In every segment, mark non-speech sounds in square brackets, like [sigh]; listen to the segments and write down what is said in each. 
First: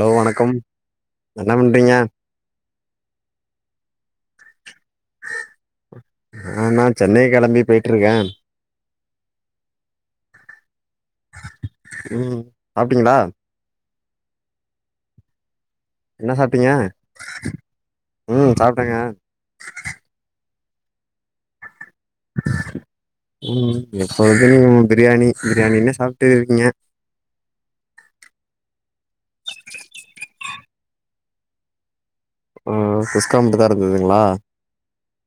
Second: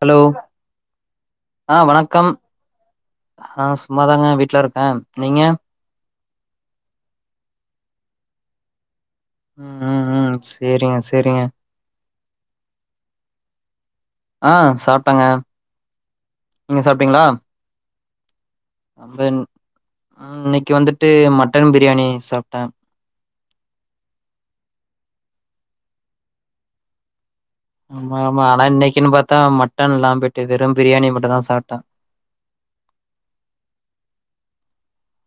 Hello என்ன ஆ பண்றீங்க வணக்கம் ஆ சும்மாதாங்க வீட்ல இருக்க நீங்க ஆ நா சென்னை கெளம்பி போயிட்டு இருக்கே ம் ம் ம் சேரிங்க சேரிங்க ம் சாப்டீங்ளா ஆ சாப்ட்டேங்க என்ன சாப்ட்டீங்க ம் சாப் அ இன்னைக்கு வந்துட்டு மட்டன் பிரியாணி சாப்ட்டே ம் எப்ப வது நீங்க பிரியாணி பிரியாணி என்ன சாப்பிட்டு இருக்கீங்க ஆமா ஆமா ஆனா இன்னைக்குன்னு பாத்தா மட்டன் எல்லா போய்ட்டு வெறு பிரியாணி மட்டு தா சாப்ட்டே ஆ குஸ்கா மட்டு தா இருந்ததுங்களா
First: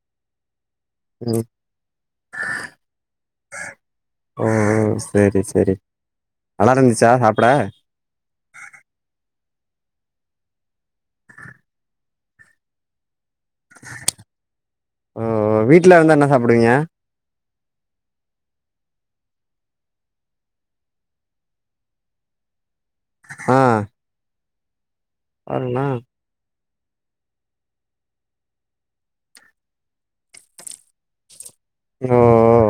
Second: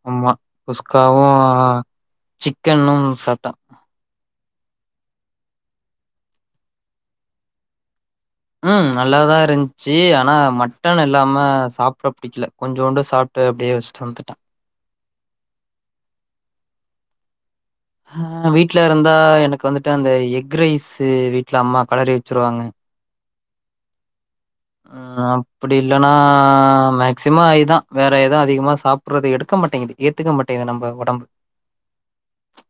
ஆமா குஸ்காவு ம் சிக்கனும் சாப்ட்ட ஓ செரி செரி நல்லா இருந்துச்சா சாப்பிட ம் நல்லாதா இருந்துச்சு ஆனா மட்டன் இல்லாம சாப்பிட பிடிக்கல கொஞ்சோண்டு சாப் வீட்ல வந்தா என்ன சாப்டுவீங்க ஹ வீட்ல இருந்தா எனக்கு வந்துட்டு அந்த எக் ரைஸ் வீட்ல அம்மா கெளறி வச்சிருவாங்க ஆ ம் அப்டி பாருங்களே இல்லன்னா சிம்மாயிதா வேற ஏதாவ அதிகமா சாப்பிடடுறது எடுக்க மாட்டேங்குது ஏத்துக்க மாட்டேங்கது நம்ம உடம்பு ஓ ஓ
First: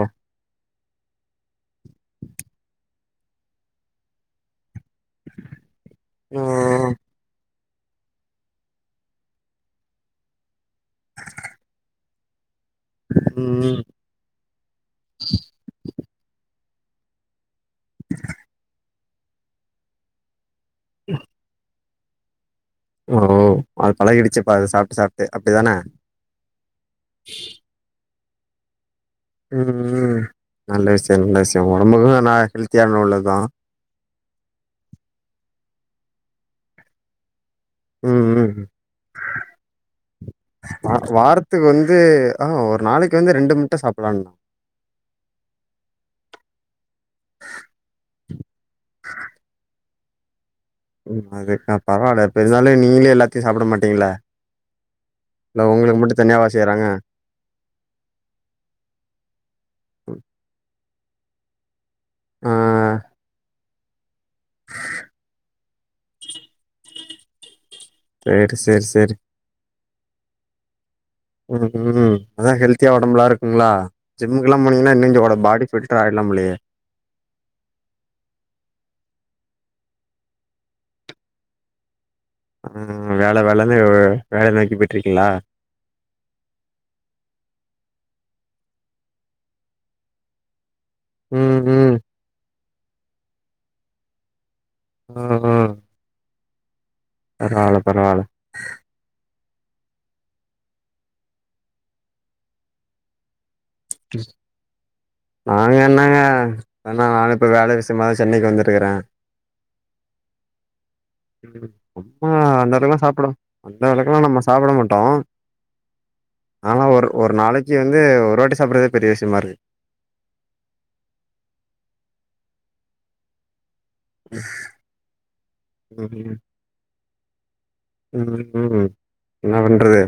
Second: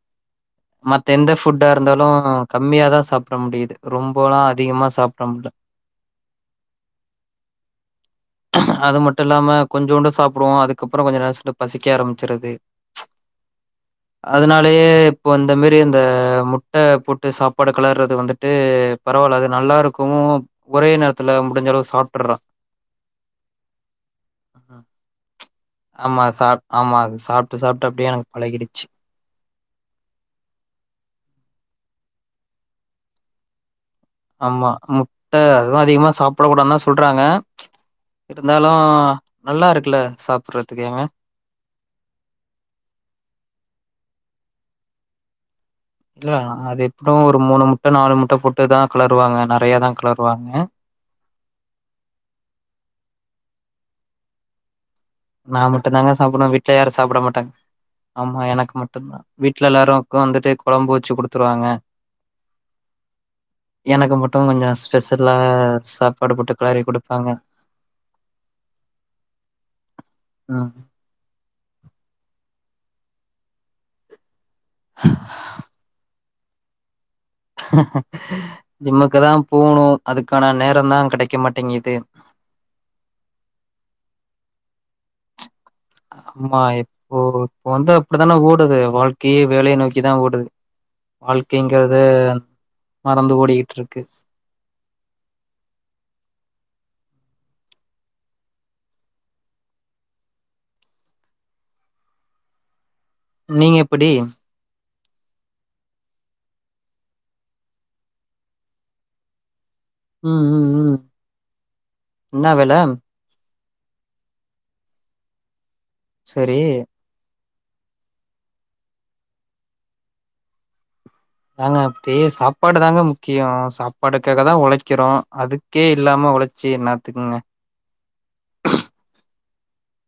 மத்த எந்த ஃபுட்டா இருந்தாலு கம்மியாதா சாப்பிட முடியுது ரொம்ப எல்லா அதிகமா சாப்பிட முடில ம் ம் அது மட்டு இல்லாம கொஞ்சோண்டு சாப்புடுவோ அதுக்கப்புறோ கொஞ்ச நேரோ செண்டு பசிக்க ஆரம்பிச்சிருது ம் ம் அதனாலயே இப்போ இந்த மாரி இந்த முட்ட சாப்பாடு கலர்றது வந்துட்டு பெரவாயில்ல அது நல்லா இருக்கவு ஒரே நேரத்துல வ [unintelligible] சாப்ட்டுறா ஓ அது பழகிடுச்சுப்பா அது சாப்ட்டு சாப்ட்டு ச் அப்டிதான ஆமா அது சாப் ஆமா அது சாப்புட்டு சாப்புட்டு அப்டியே எனக்கு பழகிடுச்சு ம் ம் நல்ல விஷயோ நல்ல விஷயோ ஒடம்புக்கு நா ஹெல்த்தியான உள்ள தான் ஆமா முட்ட அதுவு அதிகமா சாப்பிட கூடாது தா சொல்றாங்க ச் ம், ம். இருந்தாலு நல்லா இருக்குல்ல சாப்புடறதுக்கு ஏங்க த்துக்கு வந்து ஆ ஒரு நாளைக்கு வந்து ரெண்டு முட்ட சாப்டலாம்ணு இல்ல அது எப்பவு ஒரு மூணு முட்ட நாலு முட்ட போட்டுதா கெளருவாங்க நெறைய தா கெளருவாங்க ம் அதுக்கா பெரவால்ல பெருந்தாலும் [unintelligible] நீங்களே எல்லாத்தையு சாப்பட மாட்டீங்கள நா மட்டு தாங்க தனியாவா சாப்புடுவ விடல செய்றாங்க? யாரு சாப்பட மாட்டாங்க ஆமா எனக்கு மட்டுதான் வீட்ல எல்லாரும்க்கு வந்துட்டு கொழம்பு வச்சு ககொடுத்துருவாங்க ஆ எனக்கு மட்டு கொஞ்ச ஸ்பெஷல்லா சாப்பாடு போட்டு கெளரி கொடுப்பாங்க செரி செரி செரி ம் ம் ம் அதா ஹெல்தியா ஒடம்புலா இருக்குங்களா ஜிம்க்கு எல்லா போனீங்கன்னா இன்னு கொஞ்ச கூட பாடி பிட் ஆய்டு நம்புலயே ஜிம்முக்கு தா போகணு அதுக்கான நேரோ தா கெடக்க மாட்டேங்குது ம் வேல வேலன்னு வேல நோக்கி போயிட்டு இருக்கங்களா அம்மா எ ஓ இப்ப வந்து அப்டித்தானே ஓடுது வாழ்க்கயே வேலயே நோக்கிதா ஓடுது ம், ம். வாழ்க்கங்கறத மறந்து ஓடிக்டிட்டு இருக்கு அ அ பெரவால பெரவால நீங்க எப்படி [unintelligible] நாங்க என்னங்க என்ன நானு இப்ப வேல விஷ்யமாதா சென்னைக்கி வந்துருக்குறே ம் ம் ம் உப்புமா என்ன அந்த வேல அளவுக்ளா சாப்புட அந்த அளவ்க்குலா நம்ம சாப்புட மாட்டோ சரி ஆனா ஒரு ஒரு நாளக்கி வந்து ஒரு வாட்டி சாப்புட்றதே பெரிய விஷ்யமா இருக்குது ஏங்க அப்டி சாப்பாடு தாங்க முக்கியொ சாப் சாப்பாட்டுக்காக தா ஒழைக்கிறோ அதுக்கே இல்லாம ம் ஒழச்சு என்னாத்துக்குங்க ன ம் ம் என்ன பண்றது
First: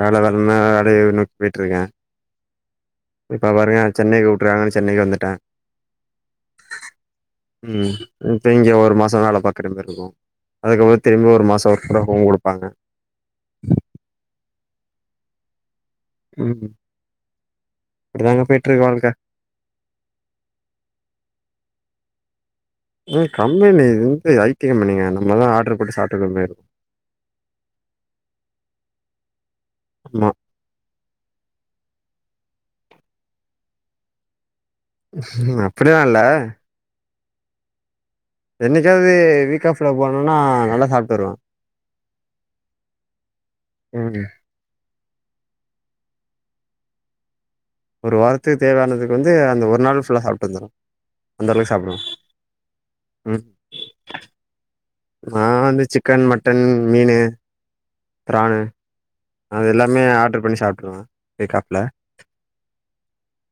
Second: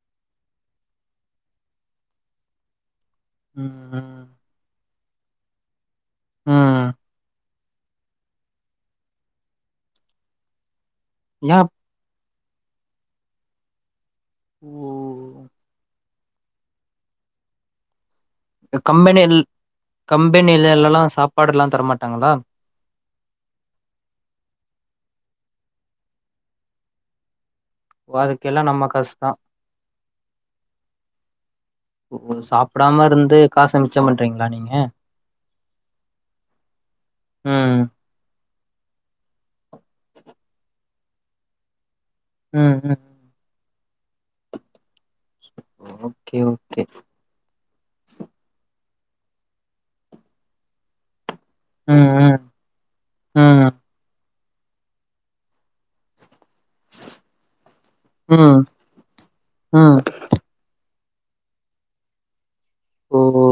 வேல வர்னு அத நோக்கி போயிட்டு இருக்கே இப்ப பாருங்க ம் சென்னைக் கூப்ட்றாங்கன்னு சென்னைக்கி வந்துட்டே ம் ம் இப்ப இங்க ஒரு மாசோ வேல பாக்குற மாரி இருக்கு அதுக்கப்றோ திரும்பி ஒரு ஏ மாசோ [unintelligible] குடுப்பாங்க ஒ ம் இப்டிதாங்க இந்த போயிட்ருக்கு வாழ்க்க கம்பெனியில் கம்பெனியில்லெல்லல்லா சாப்பாடு எல்லா தரமாட்டாங்களா ம் கம்பெனி வந்து ஐடி கம்பெனிங்க நம்ம தா ஆர்ட்ரு போட்டு சாப்ட்டுக்கன்ங்க ஓ அதுக்கெல்லா நம்ம காசு தா ஆமா ஓ சாப்டாம இருந்து காச மிச்சம் பண்றீங்களா நீங்க அப்டியல்லா இல்ல ம் என்னெக்காவது வீக் ஆஃப்ல போனேனா நல்லா சாப்ட்டு வருவே ம் ம் ம் ஓகே ஓகே ஒரு வாரத்துக்கு தேவையானது வந்து அந்த ஒரு நாள் ஃபுல்லா சாப்ட்டு வந்துருவே அந்த அளவுக்கு சாப்டுவே ம் ம் ம் நா வந்து சிக்கன் மட்டன் மீனு பிரானு ம் அது ம் எல்லாமே ஆர்ட்ரு பண்ணி சாப்ட்ருவே வீக் ஆஃப்ல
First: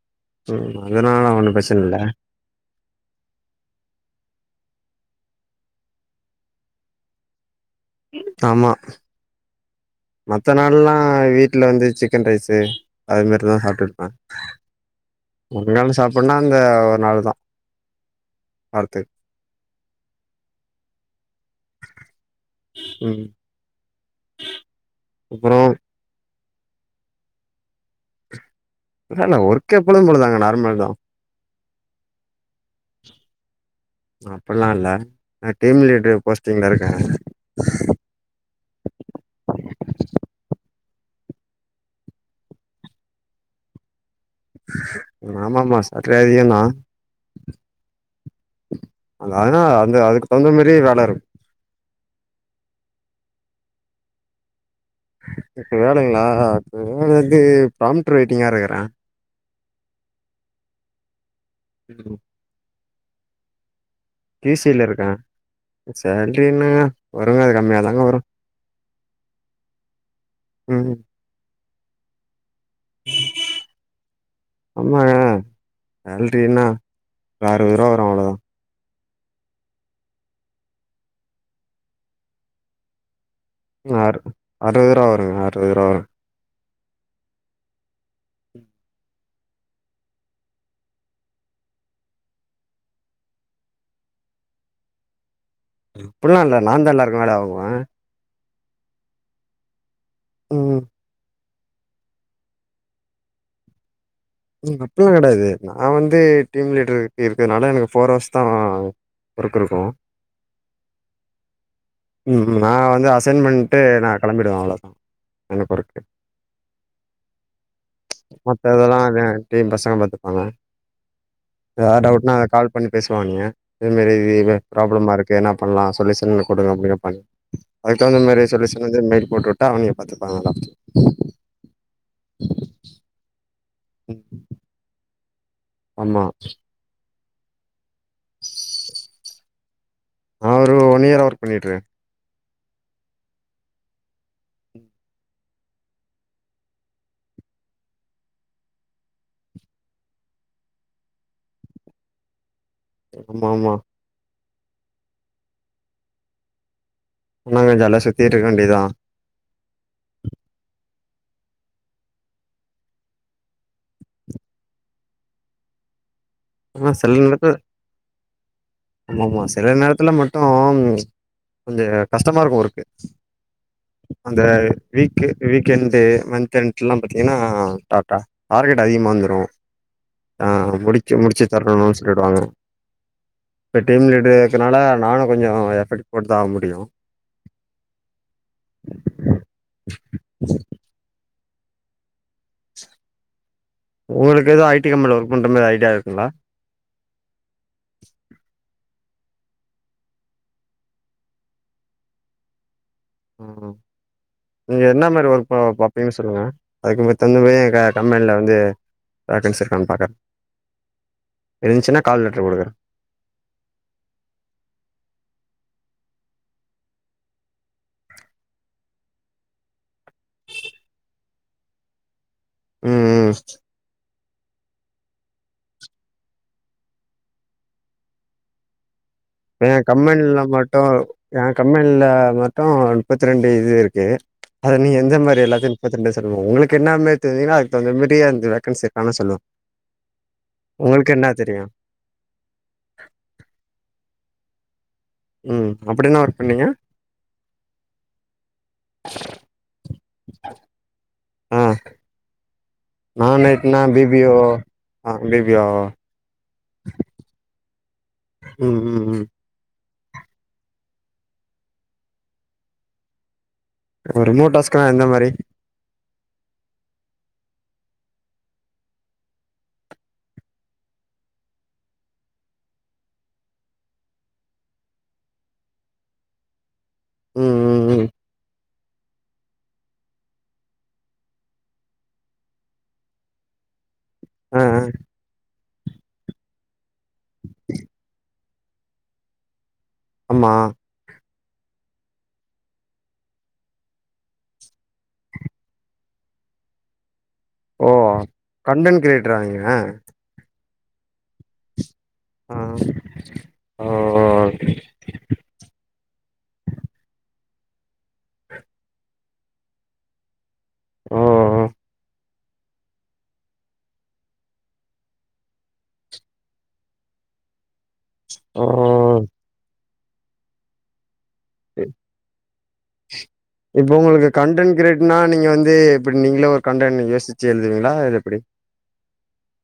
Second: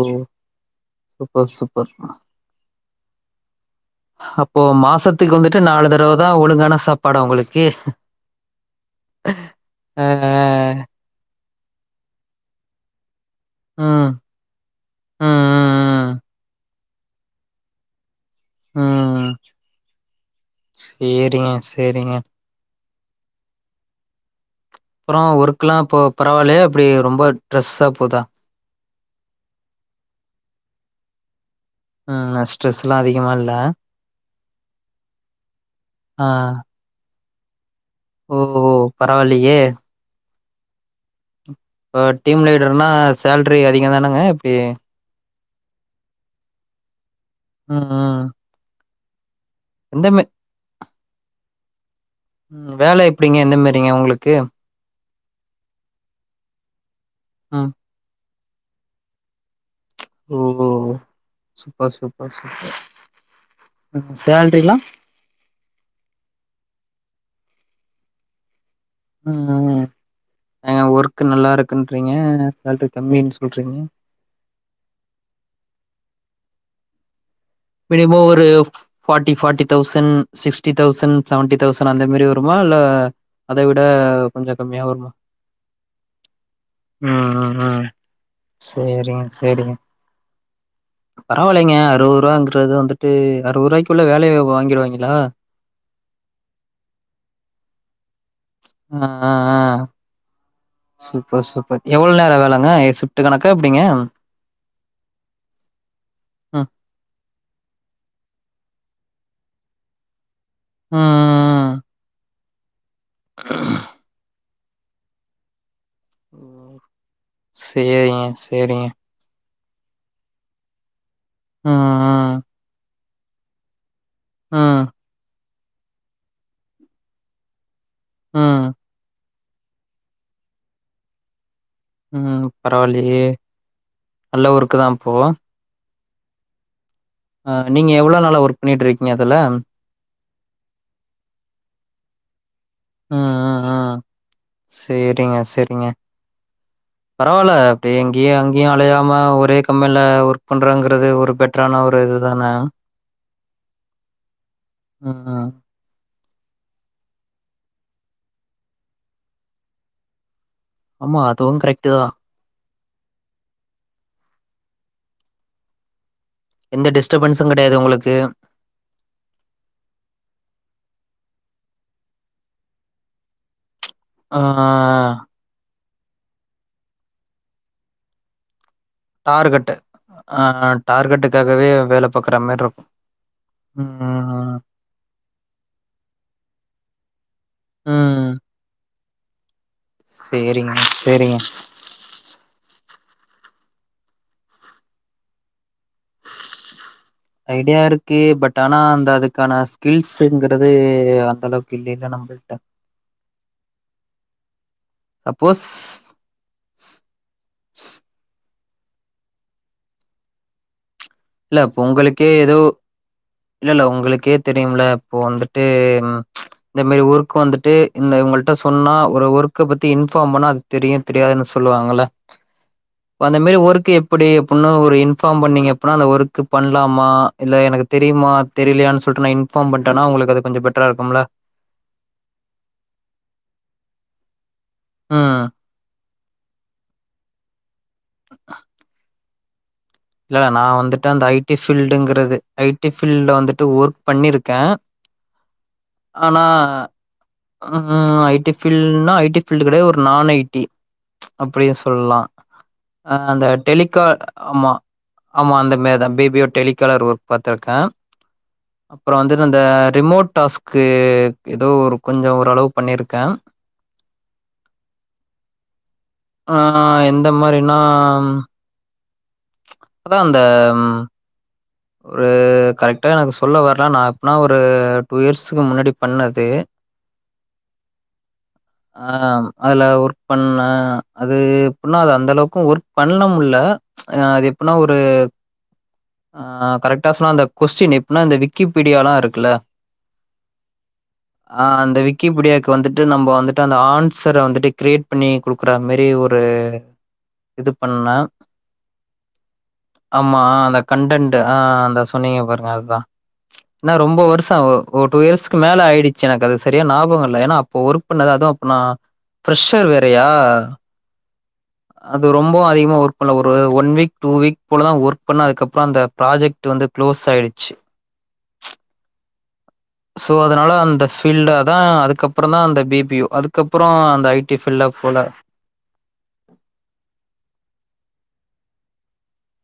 ஓ ம் அதுனால சூப்பர் ஒன்னு பிரச்சன சூப்பர் இல்ல அப்போ மாசத்துக்கு வந்துட்டு நாலு தடவதா ஒழுங்கான சாப்பாடா ஒங்களுக்கு ஆமா ஹ மத்த நாள்லா வீட்டுல வந்து சிக்கன் ரைஸு அது மாரிதா சாப்ட்டு இருப்பே ம் ம் ஒழுங்கான ம் சாப்படுனா அங்க ஒரு நாள் தா வாரத்துக்கு ம் சேரிங்க சேரிங்க ம் அப்பறொ அப்புறோ ஒர்க்குல்லா இப்ப பரவால்லையா எப்டி ரொம்ப ட்ரெஸ்ஸா போதா இல்லல்ல ஒர்க் எப்பொழுது போல தா நார்மல் தா ம் ந ஸ்ட்ரெஸ் ல்லா அதிகமா இல்ல அப்புட்ல்லா இல்ல நா டீம் லீட்ரு ஆ போஸ்டிங்ல இருக்கே ஓ ஓ பரவால்லெயே இப்போ டீம் லீடருனா சேல்ட்ரி அதிகந் தானங்க எப்டி ஆமா ஆமா சேல்ட்ரி அதிகந்தா ம் ம் அ அதனா அந்த எந்த மே அதுக்கு தகுந்த மாரியே வேல இருக் ம் வேல எப்டிங்க எந்த மாரிங்க உங்களுக்கு இப்போ வேலைங்களா இப்போ வேலை வந்து ம் பாம்ரெயிட்டிங்க இருக்கிறே ஓ ஓ சூப்பர் சூப்பர் சூப்பர் பி சேல்ரிலாம் சியில இருக்க சேலரி என்னங்க வருங்க அது கம்மியாதாங்க வரு ம் ம் ஏங்க ம் ஒர்க் நல்லா இருக்குங்கீரிங்க சேலரி கம்மினு சொல்றீங்க ஆமாங்க சேலரி என்னா ஒரு அறுவதுவா மினிமம் ஒரு forty forty thousand sixty thousand seventy thousand அந்த மாரி வருமா இல்ல அத விட அறு கொஞ்சோ கம்மியா அறுவது ரூவா வருமா வருங்க அறுவது ரூவா வரு ம் ம் ம் சேரிங்க சேரிங்க பரவாயில்லைங்க அறுபது ரூபாங்கறது வந்துட்டு அறுபது ரூபாய்க்குள்ள வேலைய வாங்கிடுவாங்களா அப்டில்லா இல்ல நா தா எல்லாருக்கு வேல வாங்குவே ஆ ஆ ஆ ம் சூப்பர் சூப்பர் எவ்ளோ நேர வேலைங்க சிப்ட் கணக்கா எப்டிங்க ம் அப்டில்லா கெடையாது நா வந்து ம் டீம் லீடருக்கு இருக்கதுனால எனக்கு ஃபோர் ஹவர்ஸ் தா ஒர்க் இருக்கு ஆ ஆ ஆ ம் ம் நா வந்து அசைன் பண்டு நா கிளம்பிடுவே அவ்ளோதா என்னகு ஒர்க்கு ம் சேரிங்க மத்த சேரிங்க இதெல்லா அவே பேக்ரியு பசங்க பாத்துப்பாங்க எதாவது டவுட்னா ம் கால் பண்ணி பேசுவாய்ங்க இதுமாரி இது ம் ப்ராப்ளமா இருக்கு என்ன பண்ணலா சொல்யூஷன் கொடுங்க அப்டின்னு கேப்பாங்க அதுக்கு தகுந்த மாரி ம் சொலுயூஷன் வந்து மெயில் போட்டுவுட்டா அவிங்க பாத்துப்பாங்கல்லா ம் பரவாயில்லையே நல்ல ஓர்க்கு தா அப்போ ஆமா ஆ நீங்க எவ்ளோ நாளா ஒர்க் பண்ணிட்டு இருக்கீங்க அதுல நா ஒரு ஒன் இயரா ஓர்க் பண்ணிட்டுருக்கே ம் ஆ ஆ ஆ சேரிங்க சேரிங்க [inaudible] பரவாயில்ல அப்டி இங்கேயு அங்கேயு அலையாம ஒரே கம்பெனியில ஒர்க் பண்றங்கிறது ஒரு பெட் டரான ஒரு இது தான ஆமா ஆமா ம் ம் சும்மா கொஞ்ச ஜாலியா சுத்திட்டு இருக்க வேண்டியதுதா ஆமா அதுவு கரெக்ட் தா எந்த ஆனா சில டிஸ்டபென்ஸு நேரத்துல கெடையாது உங்களுக்கு ஆமா ஆமா சில நேரத்துல மட்டு கொஞ்சோ கஷ்டமா இருக்கு ஓர்க்கு ஆ அந்த வீக் வீக்கெண்டு மந்த்தெண்ட்டு எல்லா பாத்தீங்கன்னா டாடா டார்கெட் அதிகமா வந்துரு டார்கெட்டு ஆ முடிச்சு முடிச்சு டார்கெட்டுக்காகவே தரணுனு வேல பாக்குற சொல்லிடுவாங்க மாரி இருக்கு. இப்போ ம் டீம் லீடர் ம் இருக்கனால நானு கொஞ்சோ எஃபெக்ட் போட்டு தா ஆவ முடியு ஆ சேரிங்க சேரிங்க உங்களுக்கு எது ஐ டி கம்பெனில ஒர்க் பண்ற மாரி ஐடியா இருக்குங்களா ஐடியா இருக்கு பட் ஆனா அந்த அதுக்கான ஸ்கில்ஸ்ங்கிறது அந்த அளவுக்கு இல்லல்ல நம்பள் அ ம் நீங்க என்ன மாரி ஒர்க் பா சப்போஸ் பாப்பீங்க சொல்லுங்க அதுக்கு தகுந்த மாரி கா கம்பெனில வந்து வேக்கன்ஸி இருக்கான் பாக்கறே இல்ல அப்போ உங்களுக்கே ஏதோ குடுக்குறேன். இல்ல இல்ல உங்களுக்கே தெரியும்ல இப்போ வந்துட்டு இந்த மாரி ஒர்க் வந்துட்டு இந்த உங்கள்ட சொன்னா ஒரு ஒர்க்க பத்தி இன்ஃபார்ம் பண்ணா அ தெரியு தெரியாதுன்னு சொல்லுவாங்கள்ல [inaudible] அந்த மாரி ஒர்க்க்கு எப்படி அப்பில்லா ஒரு இன்ஃபார்ம் பண்ணீங்க அப்பினா அந்த ஒர்க்கு பண்லாமா இல்ல எனக்கு தெரியுமா தெரிலயானு சொல்ட்டு நா இன் பார்ம் என் பண்டேனா உங்களுக்கு கம்பெனில அது கொஞ்ச பெட்டரா மட்டும் இருக்கும்ல என் கம்பெனில மொத்தொ முப்பத்தி ரெண்டு இது இருக்குது அத நீ எந்த மாரி ம் எல்லாத்தயு கத்துக்டே இது சொல்லுவாங்க உங்களுக்கு என்ன மாரி தெரியுனா அதுக்கு தகுந்த மாரி வேகன்ஸி இருக்கானு சொல்லுவோ இல்ல நா வந்துட்டு அந்த ஐடி ஃபீல்டுங்குறது ஐடி ஃபீல்ட் வந்துட்டு ஒர்க் பண்ணிருக்கே ம் அப்டி என்ன ஒர்க் பண்ணீங்க ஆ ஐடி ஃபீல்ட்னா ஐடி ஃபீல்டு கெடையா ஒரு நான் ஐடி ஆ அப்டி சொல்லலா ஆ நான் அந்த நைட்னா பி டெலிகால் பி ஓ ஆமா ஆ பி ஆமா பி ஓ அந்த மாரிதா B B A telecaller work பாத்துருக்கே ம் ம் அப்புறோ ம் வந்து அந்த ரிமோட் டாஸ்க்கு ஏதோ ஒரு கொஞ்சோ ஓரளவு பண்ணிருக்கே இப்போ ரிமோட் டாஸ்க்குனா எந்த மாரி ஆ எந்த மாரினா அதா அந்த ஒரு கரெக்ட்டா எனக்கு சொல்ல வரலா நா எப்பனா ஒரு டூ இயர்ஸுகு முன்னாடி பண்ணது ம் ம் ம் ஆ அதுல ஒர்க் பண்ண அது எப்டின்னா அது அந்த அளவுக்கு ஒர்க் பண்ண முல்ல ஆ அது எப்பின்னா ஒரு ஆ கரெக்ட்டா சொன்னா அந்த கொஸ்டின் எப்பின்னா அந்த விக்கிபீடியாலா இருக்குல்ல ஆமா ஆ அந்த விக்கிபீடியாக்கு வந்துட்டு நம்ம வந்துட்டு அந்த ஆன்சர வந்துட்டு கிரியேட் பண்ணி குடுக்குற மாரி ஒரு இது ஓ பண்ணே கண்டன்ட் கிரியேட்டரா நீங்க ஆமா அந்த கன்டன்ட் ஆ அந்தச் பண்ணிங்க ஆ பாருங்க அதா ஓ ஏன்னா ரொம்ப வருஷ ஆவு ஒரு டூ இயர்ஸ்க்கு மேல ஆயிடுச்சு எனக்கு அது சரியா ஞாபக இல்ல ஏன்னா அப்போ ஒரு பண்ணது அதுவு அப்ப நா ஃபிரெஷ்ஷர் வேறையா ஓ ஓ அது ரொம்ப அதிகமா ஒர்க் பண்ல ஒரு ஒன் வீக் டூ வீக் போலதா ஒர்க் பண்ண அதுக்கப்புறோ அந்த ப்ராஜெக் ட் வந்து குளோஸ் ஆயிடுச்சு ஓ சோ அதனால அந்த ஃப் ஃபீல்டா தா இ அதுக்கப்புறோ தா அ பி பி ஒ அதுக்கப்புறோ அந்த ஐடி ஃபீல்ட போல க வந்து இப்டி நீங்களே ஒரு கண்டென்ட் யோசிச்சு எழுதுவீங்களா இல்ல எப்டி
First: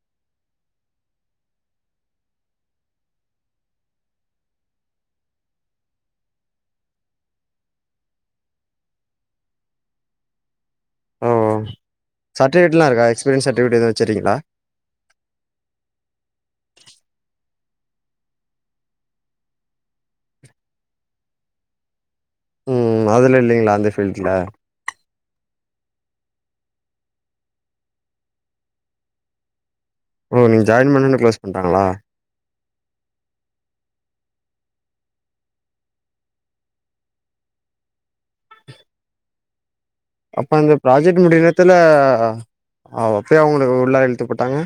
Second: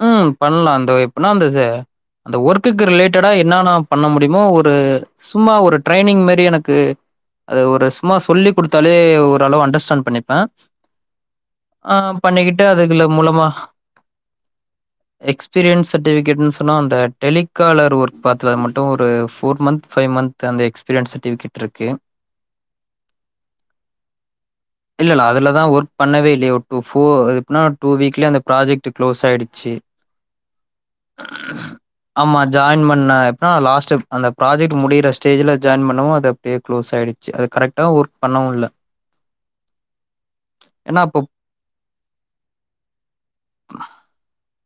ஆ பண்லா அந்த எப்பனா அந்த ச அந்த ஒர்க்குக்கு ரிலேட்டடா என்னான்ன பண்ண முடியுமோ ஒரு சும்மா ஒரு ட்ரைனிங் மாறி எனக்கு அது ஒரு சும்மா சொல்லி குடுத்தாலே ஓரளவு அண்டர்ஸ்டாண்ட் பண்ணிப்பேன் ஓ ஆ பண்ணிகிட்டே அதுகுல மூலமா இது வெச்சுரிங்களா எக்ஸ்பீரியன்ஸ் சர்டிஃபிகட்ன்னு சொன்னா அந்த டெலிகாலர் ஒர்க் பாத்தது மட்டும் ஒரு ஃபோர் மந்த் ஃபைவ் மந்த் து அந்த எக்ஸ்பீரியன்ஸ் சர்டிஃபிகட் இருக்கு ம் அதுல இல்லங்களா அந்த பீல்ட்ல இல்லல்ல அதுலதான் ஒர்க பண்ணவே இல்லைய ஒரு டூ ஃபோர் எப்டினா ஒரு டூ வீக்லயே அந்த ப்ராஜெக்ட் ட்டு க்ளோஸ் ஆயுடுச்சு ஓ நீங்க ஜாயின் பண்ணொனே க்ளோஸ் பண்ட்டாங்களா ஆமா ஜாயின் பண்ண எப்ன்னா அந்த லாஸ்ட்டு அந்த ப்ராஜெக்ட் முடிற ஸ்டேஜில ஜாயின் பண்ணவும் அத பே க்ளோஸ் ஆயிடுச்சு அது கரெக்டா ஒர்க் பண்ணவுல்ல அப்ப அந்த ப்ராஜெக்ட் முடிய நேரத்துல அப்பயா ஒங்கள உள்ளார இழுத்து போட்டாங்க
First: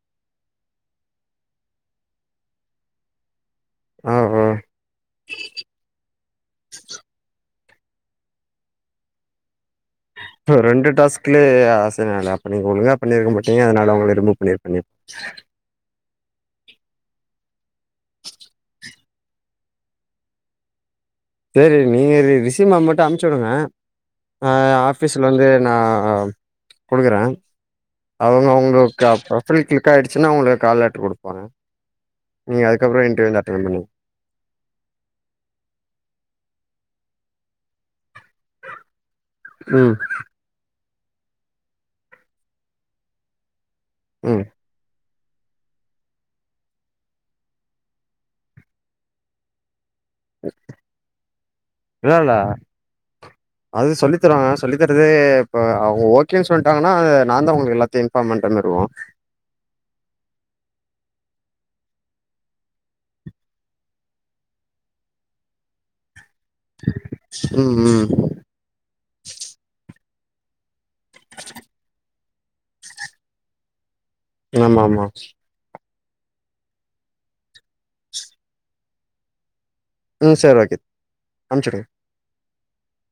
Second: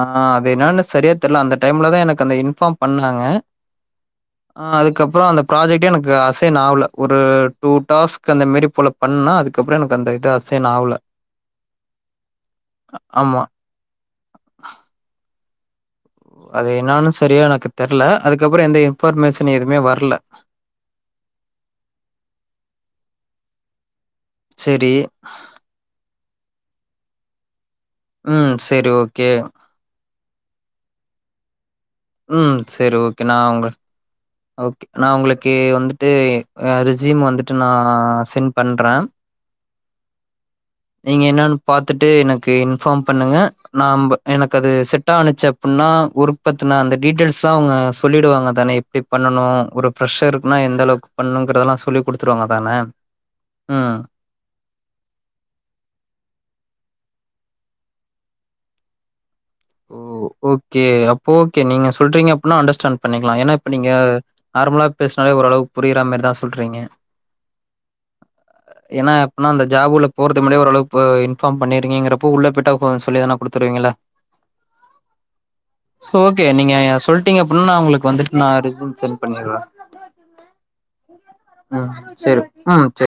ஆ அது என்னன்னு சரியா தெர்ல அந்த டைம்லதான் எனக்கு அந்த இன்ஃபார்ம் பண்ணாங்க ஆ ஓ அதுக்கப்பறம் அந்த ப்ராஜக்டே எனக்கு அசைன் ஆகல ஒரு டூ டாஸ்க் அந்த மேரி போல பண்ணா அதுக்கப்பறம் எனக்கு அந்த இது ப்ரோ அசைன் ரெண்டு ஆவல. டாஸ்க்லே அசைன் ஆகலையா அப்ப நீங்க ஒழுங்கா பண்ணிருக்க ஆமா. மாட்டீங்க அதனால ஒங்கள ரிமூவ் பண்ணிரு ணிப் அது என்னன்னு சரியா எனக்கு தெர்ல அதுக்கப்றம் எந்த இன்பர்மேஷன் எதுமே வர்ல சேரி நீங்க ரி ரிசீம்ம மட்டும் அமுச்சுடுங்க ஆ சரி. ஆஃபீஸில வந்து நான் குடுக்கறன் அவங்க ம். சரி ஒங்களுக்கு ஓகே. ப்ரொபைல் கிளிக் கிளிக் ஆயிடுச்சன்னா உங்களுக்கு கால் லெட்டர் குடுப்பாங்க ம். நீங்க சரி அதுக்கப்புறம் ஓகே. இன்டர்வியூ வந்து நான் அட்டன் உங்க பண்ணி ஓகே நான் ஒங்களுக்கு வந்துட்டு ரிசூம் வந்துட்டு நா சென்ட் பண்றேன் ம் நீங்க என்னன்னு பாத்துட்டு எனக்கு இன்ஃபார்ம் பண்ணுங்க நாம்ப ம் எனக்கு அது செட் இது ஆணிச்சு அப்டின்னா குருப்பத்தின அந்த டிடல்ஸ்லாம் அவங்க சொல்லிடுவாங்க தானே எப்படி பண்ணணும் குருப் ஃப்ரெஷ்ஷாக இருக்குனா எந்த பிரெஷர்குன்னா எந்த அளவுக்கு பண்ணுங்கிறதெலா சொல்லி் இல்ல குடுத்துருவாங்க தானே ம் ருவாங்க சொல்லி தரது இப்ப ஓகேன்னு சொல்லிட்டாங்கன்னா நா தான் உங்களுக்கு எல்லாத்தையும் இன்ஃபாம் பண்ற மாறி இருக்கும் ஓ ஓகே அப்போ ஓகே நீங்க சொல்றீங்க அப்படின்னா அண்டர்ஸ்டாண்ட் பண்ணிக்கலா ஏன்னா இப்ப நீங்க நார்மலா பேசினால ஓரளவு புரியிற மாறிதா சொல்றீங்க ம் ம் ஏன்னா அப்டினா அந்த ஜாபுல போறது முன்னாடியே ஓரளவுக்கு இப்ப இன்ஃபார்ம் பண்ணிருக்கீங்கிறப்போ உள்ளபோய்ட்டா கொ சொல்லி தானே குடுத்துருவீங்கல்ல ஆமாமா சோ ஓகே நீங்க சொல்லிட்டீங்க அப்டின் நான் உங்களுக்கு வந்துட்டு நான் ரெஸ்யூம் சென்ட் பண்ணிடுவேன் ம் சேரி ஓகே அமுச்சுடுங்க ம் சேரி ம் சேரி